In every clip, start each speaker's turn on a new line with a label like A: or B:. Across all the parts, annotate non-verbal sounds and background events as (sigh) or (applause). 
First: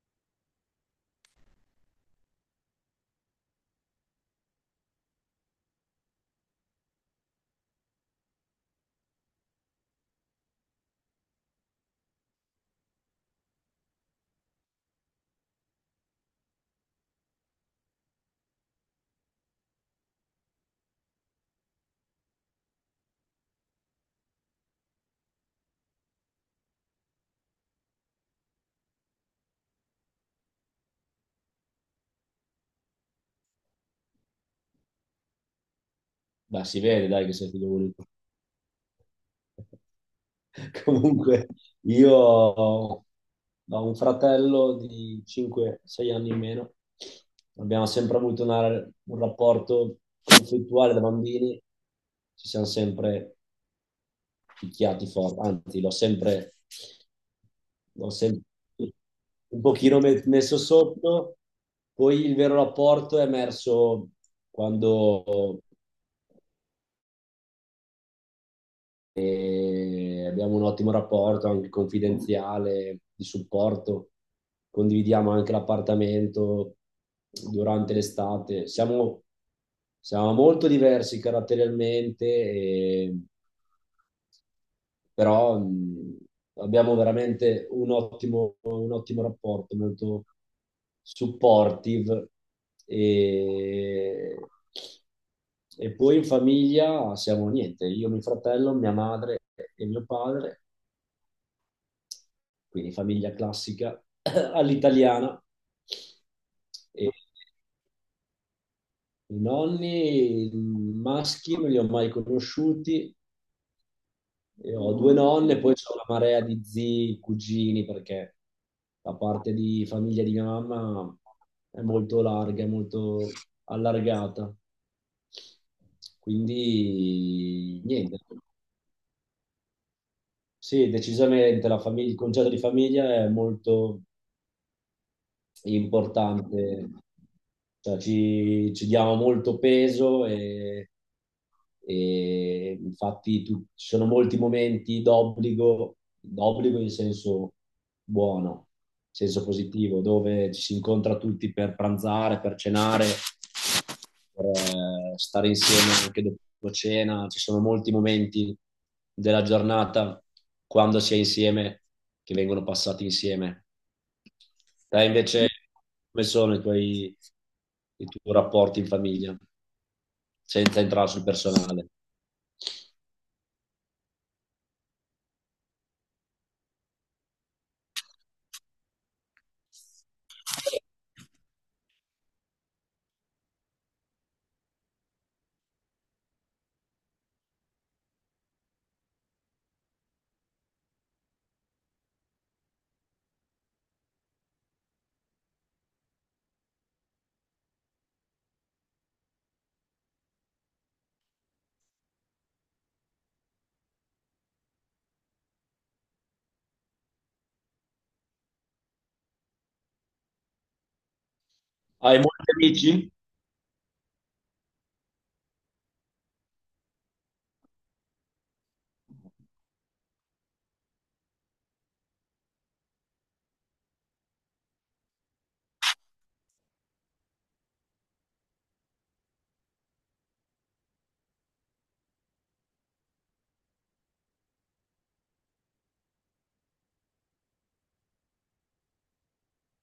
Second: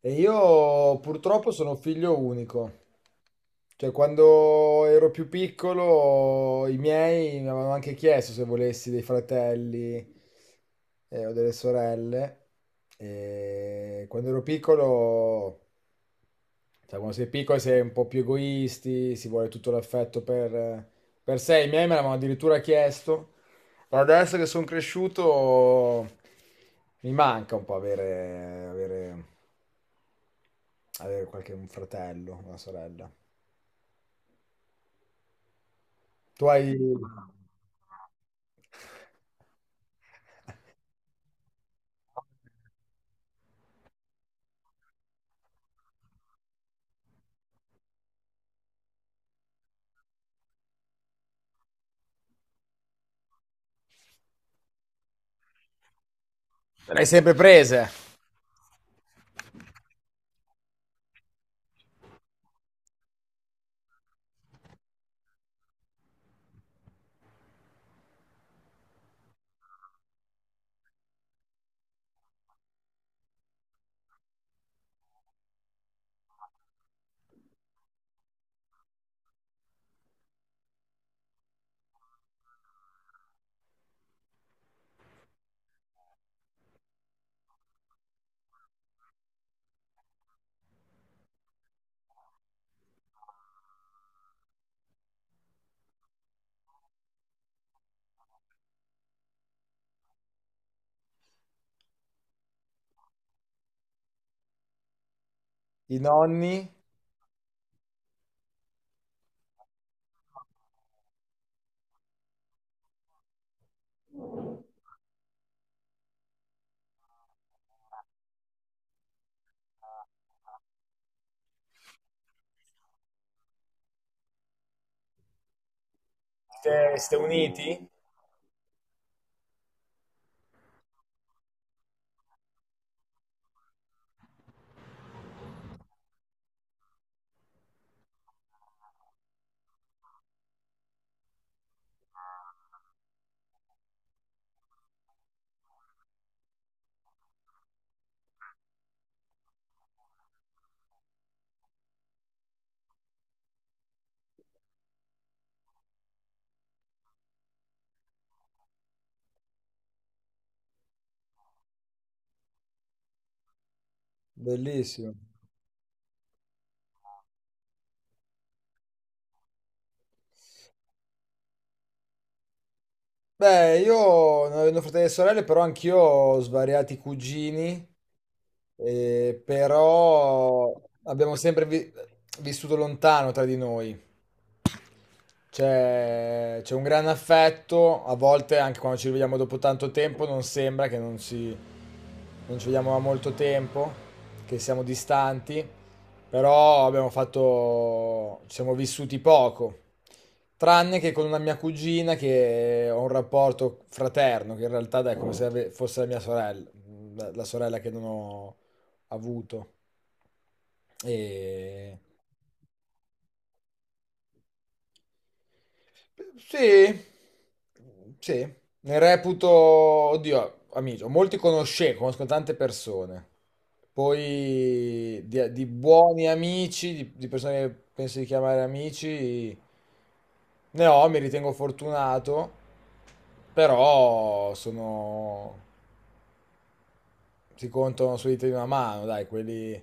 A: E io purtroppo sono figlio unico, cioè quando ero più piccolo i miei mi avevano anche chiesto se volessi dei fratelli o delle sorelle. E quando ero piccolo, sai, quando sei piccolo sei un po' più egoisti, si vuole tutto l'affetto per sé. I miei me l'avevano addirittura chiesto, ma adesso che sono cresciuto mi manca un po' avere qualche un fratello, una sorella. Tu
B: Beh,
A: hai,
B: si vede, dai, che sei figlio unico. (laughs) Comunque, io ho un fratello di 5-6 anni in meno. Abbiamo sempre avuto un rapporto conflittuale da bambini. Ci siamo sempre picchiati forte, anzi, l'ho sempre,
A: le hai sempre prese?
B: l'ho sempre un pochino messo sotto. Poi il vero rapporto è emerso quando abbiamo un ottimo rapporto anche confidenziale di supporto, condividiamo anche l'appartamento durante l'estate. Siamo molto diversi caratterialmente e però abbiamo veramente un ottimo rapporto, molto supportive e, e poi in famiglia siamo niente, io, mio fratello, mia madre e mio padre, quindi famiglia classica (clears throat) (laughs) all'italiana.
A: I nonni?
B: E I nonni maschi non li ho mai conosciuti. Io ho due nonne, poi c'ho una marea di zii, cugini, perché la parte di famiglia di mia mamma è molto larga, è molto allargata.
A: Siete, siete
B: Quindi
A: uniti?
B: niente. Sì, decisamente il concetto di famiglia è molto importante, cioè ci diamo molto peso e ci sono molti momenti d'obbligo, d'obbligo in senso buono, in senso positivo, dove ci si incontra tutti per pranzare, per cenare, per stare insieme anche dopo cena. Ci sono molti momenti della giornata quando si è insieme che vengono passati insieme. Te
A: Bellissimo.
B: invece, come sono i tuoi rapporti in famiglia, senza entrare sul personale?
A: Beh, io non avendo fratelli e sorelle, però anch'io ho svariati cugini, però abbiamo sempre vissuto lontano tra di noi. C'è un gran affetto, a volte anche quando ci rivediamo dopo tanto tempo non sembra che non ci vediamo da molto tempo, che siamo distanti, però abbiamo fatto, ci siamo vissuti poco, tranne che con una mia cugina che ho un rapporto fraterno, che in realtà è come se fosse la mia sorella, la sorella che non ho avuto. E...
B: Hai molti amici?
A: Sì, sì, ne reputo, oddio, amico, molti conosco tante persone, poi di buoni amici, di persone che penso di chiamare amici, ne ho, mi ritengo fortunato, però sono, si contano sulle dita di una mano, dai, quelli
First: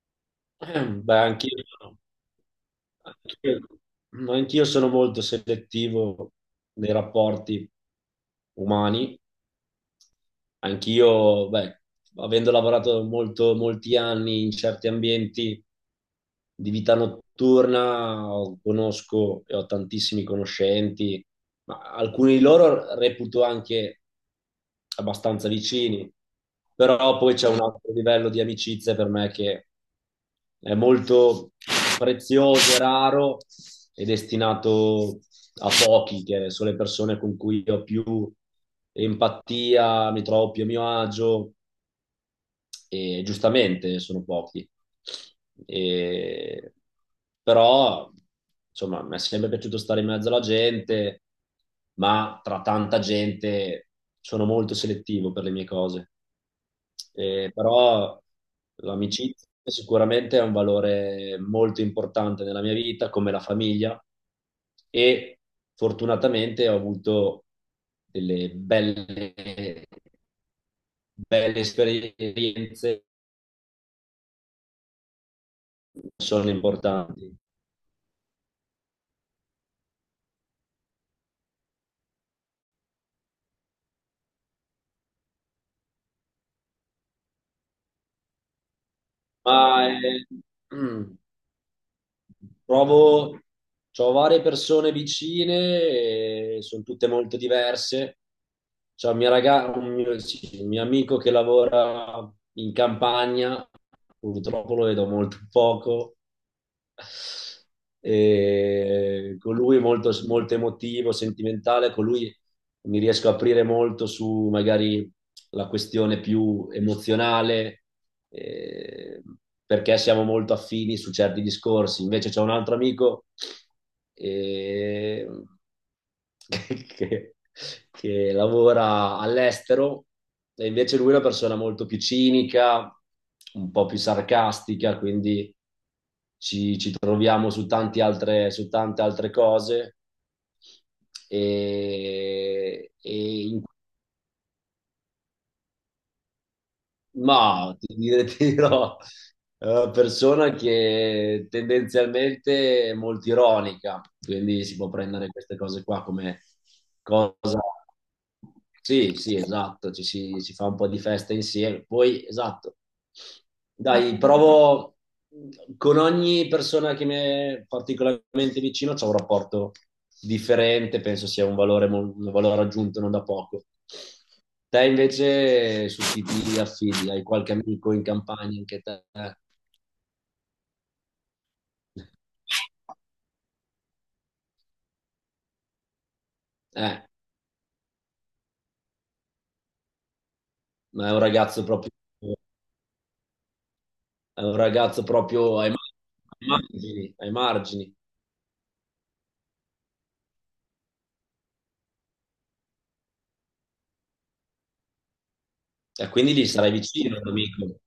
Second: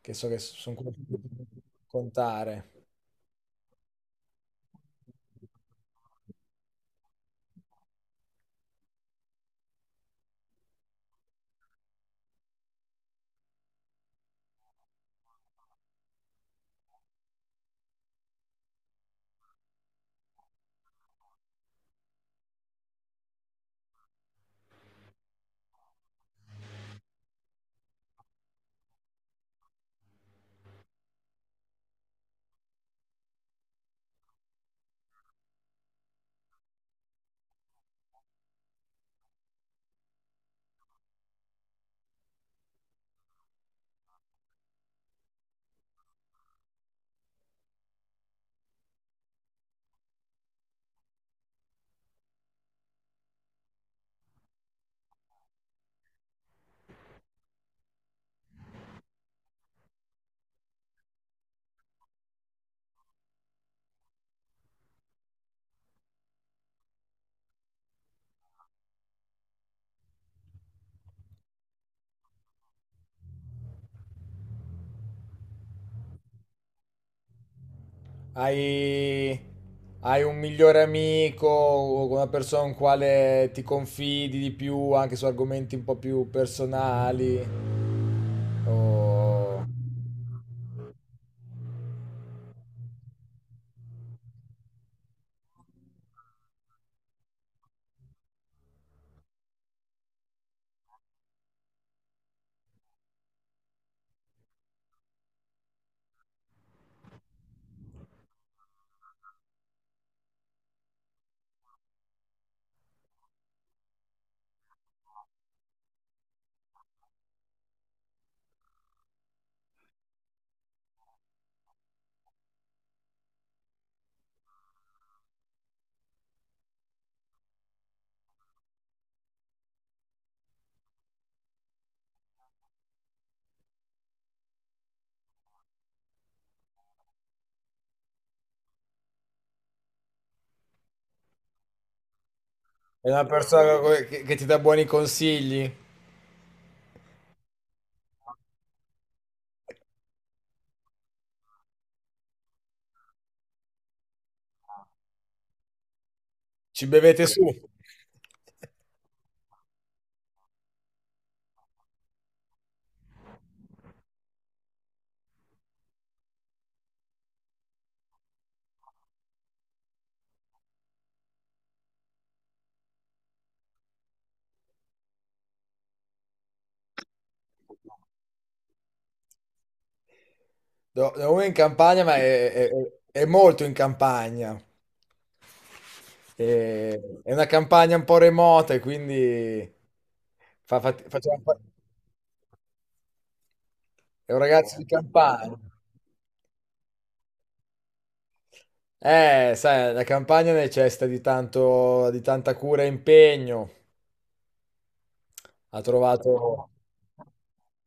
A: che so che sono
B: (clears throat)
A: quelli
B: Beh,
A: che
B: anch'io, no.
A: contare.
B: anch'io, anch'io sono molto selettivo nei rapporti umani. Anch'io, beh, avendo lavorato molto, molti anni in certi ambienti di vita notturna, conosco e ho tantissimi conoscenti ma alcuni di loro reputo anche abbastanza vicini, però poi c'è un altro livello di amicizia per me che è molto prezioso e raro e destinato a pochi, che sono le persone con cui ho più empatia, mi trovo più a mio agio e giustamente sono pochi. E- Però, insomma, mi è sempre piaciuto stare in mezzo alla gente, ma tra tanta gente sono molto selettivo per le mie cose. Però l'amicizia sicuramente è un valore molto importante nella mia vita, come la famiglia, e fortunatamente ho avuto delle belle, belle esperienze sono importanti.
A: Hai, hai un migliore amico, una persona con quale ti confidi di più anche su argomenti un po' più personali,
B: Ma
A: o
B: eh, (clears throat) mm, provo, ho varie persone vicine, e sono tutte molto diverse. C'è un mio, sì, un mio amico che lavora in campagna, purtroppo lo vedo molto poco. E con lui è molto, molto emotivo, sentimentale, con lui mi riesco a aprire molto su magari la questione più emozionale, eh, perché siamo molto affini su certi discorsi. Invece c'è un altro amico eh, (laughs) che, che lavora all'estero e invece lui è una persona molto più cinica, un po' più sarcastica, quindi ci troviamo su, tanti altre, su tante altre cose.
A: è una
B: E in
A: persona che ti dà buoni consigli.
B: Ti dirò, è una persona che tendenzialmente è molto ironica, quindi si può prendere queste cose qua come
A: Ci bevete su.
B: cosa. Sì, sì, esatto, ci si, si fa un po' di festa insieme. Poi, esatto, dai, provo con ogni persona che mi è particolarmente vicino, c'è un rapporto differente, penso sia un valore, un valore aggiunto non da poco. Te invece su chi ti affidi? Hai qualche amico in campagna anche te?
A: Uno è in campagna, ma è molto in campagna.
B: Eh,
A: È una campagna un po' remota, e quindi fa- fa-
B: ma è un
A: facciamo fa-
B: ragazzo proprio,
A: è un
B: è un
A: ragazzo di
B: ragazzo
A: campagna.
B: proprio ai margini, ai margini.
A: Sai, la campagna necessita di tanto, di tanta cura e impegno. Ha
B: E quindi lì
A: trovato...
B: sarai vicino, amico.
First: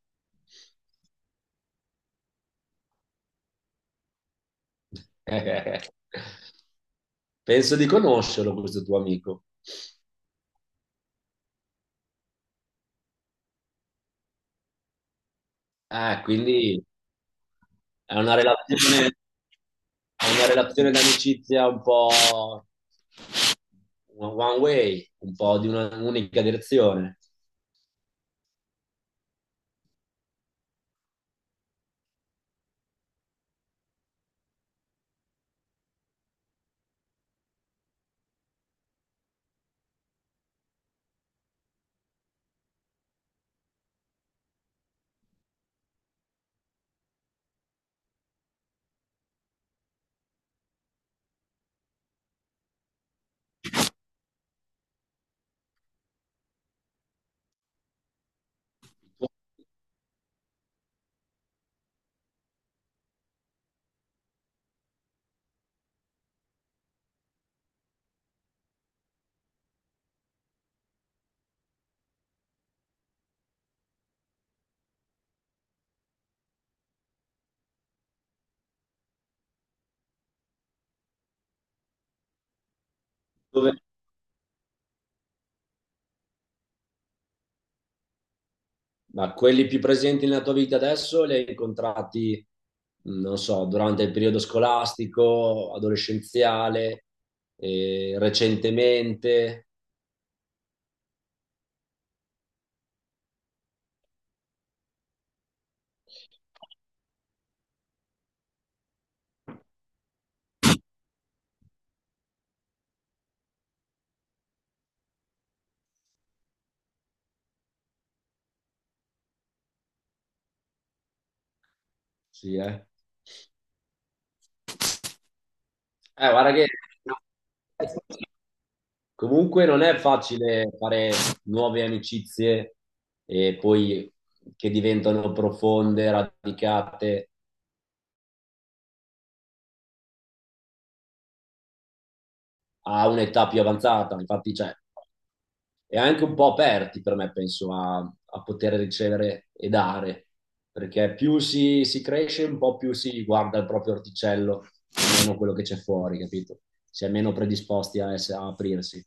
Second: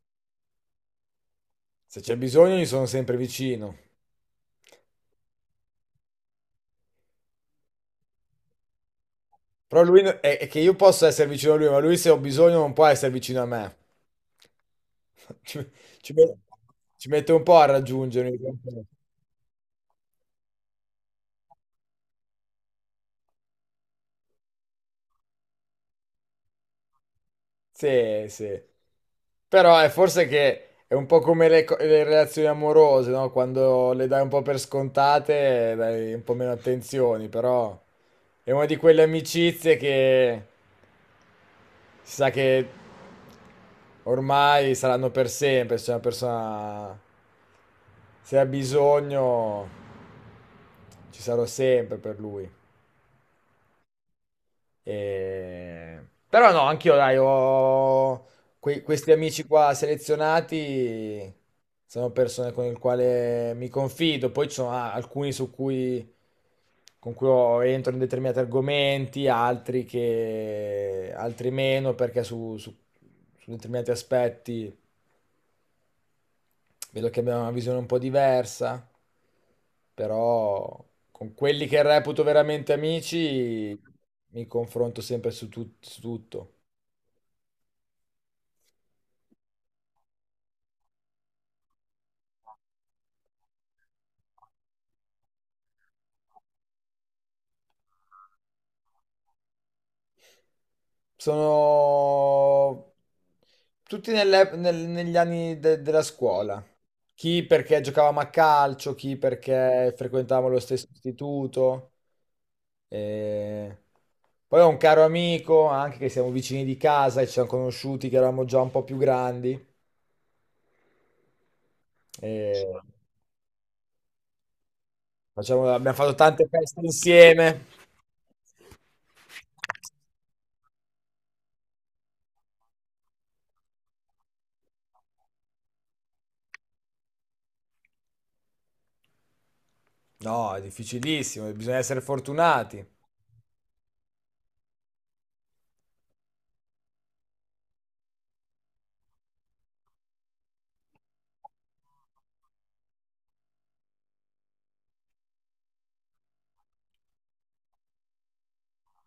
A: Se c'è bisogno, gli sono sempre vicino.
B: (laughs) Penso di conoscerlo questo tuo amico.
A: Però lui no, è che io posso essere vicino a lui, ma lui se ho bisogno non può essere vicino a me. (laughs) Ci, ci
B: Ah,
A: met-
B: quindi
A: ci mette un po' a
B: è
A: raggiungere.
B: una relazione, è una relazione d'amicizia un po' one one way, un po' di un'unica direzione.
A: Sì, sì. Però è forse che è un po' come le relazioni amorose, no? Quando le dai un po' per scontate, dai un po' meno attenzioni, però è una di quelle amicizie che si sa che ormai saranno per sempre, se una persona se ha bisogno ci sarò sempre per lui. E... Però no, anch'io, dai, ho questi amici qua selezionati, sono persone con le quali mi confido, poi ci sono ah, alcuni su cui, con cui entro in determinati argomenti, altri che, altri meno, perché su determinati aspetti vedo che abbiamo una visione un po' diversa, però con quelli che reputo veramente amici
B: Dove-
A: mi confronto sempre su su tutto.
B: ma quelli più presenti nella tua vita adesso li hai incontrati, non so, durante il periodo scolastico, adolescenziale, recentemente?
A: Sono tutti negli anni della scuola. Chi perché giocavamo a calcio, chi perché frequentavamo lo stesso istituto. E poi ho un caro amico, anche che siamo vicini di casa e ci siamo conosciuti che eravamo già un po' più grandi. E
B: Sì, eh.
A: abbiamo fatto tante
B: Guarda che...
A: feste insieme.
B: Comunque non è facile fare nuove amicizie e poi che diventano profonde, radicate
A: No, è difficilissimo, bisogna essere fortunati.
B: a un'età più avanzata. Infatti, cioè, è anche un po' aperti per me, penso, a, a poter ricevere e dare, perché più si cresce, un po' più si guarda il proprio orticello e meno quello che c'è fuori, capito? Si è meno predisposti a, a aprirsi.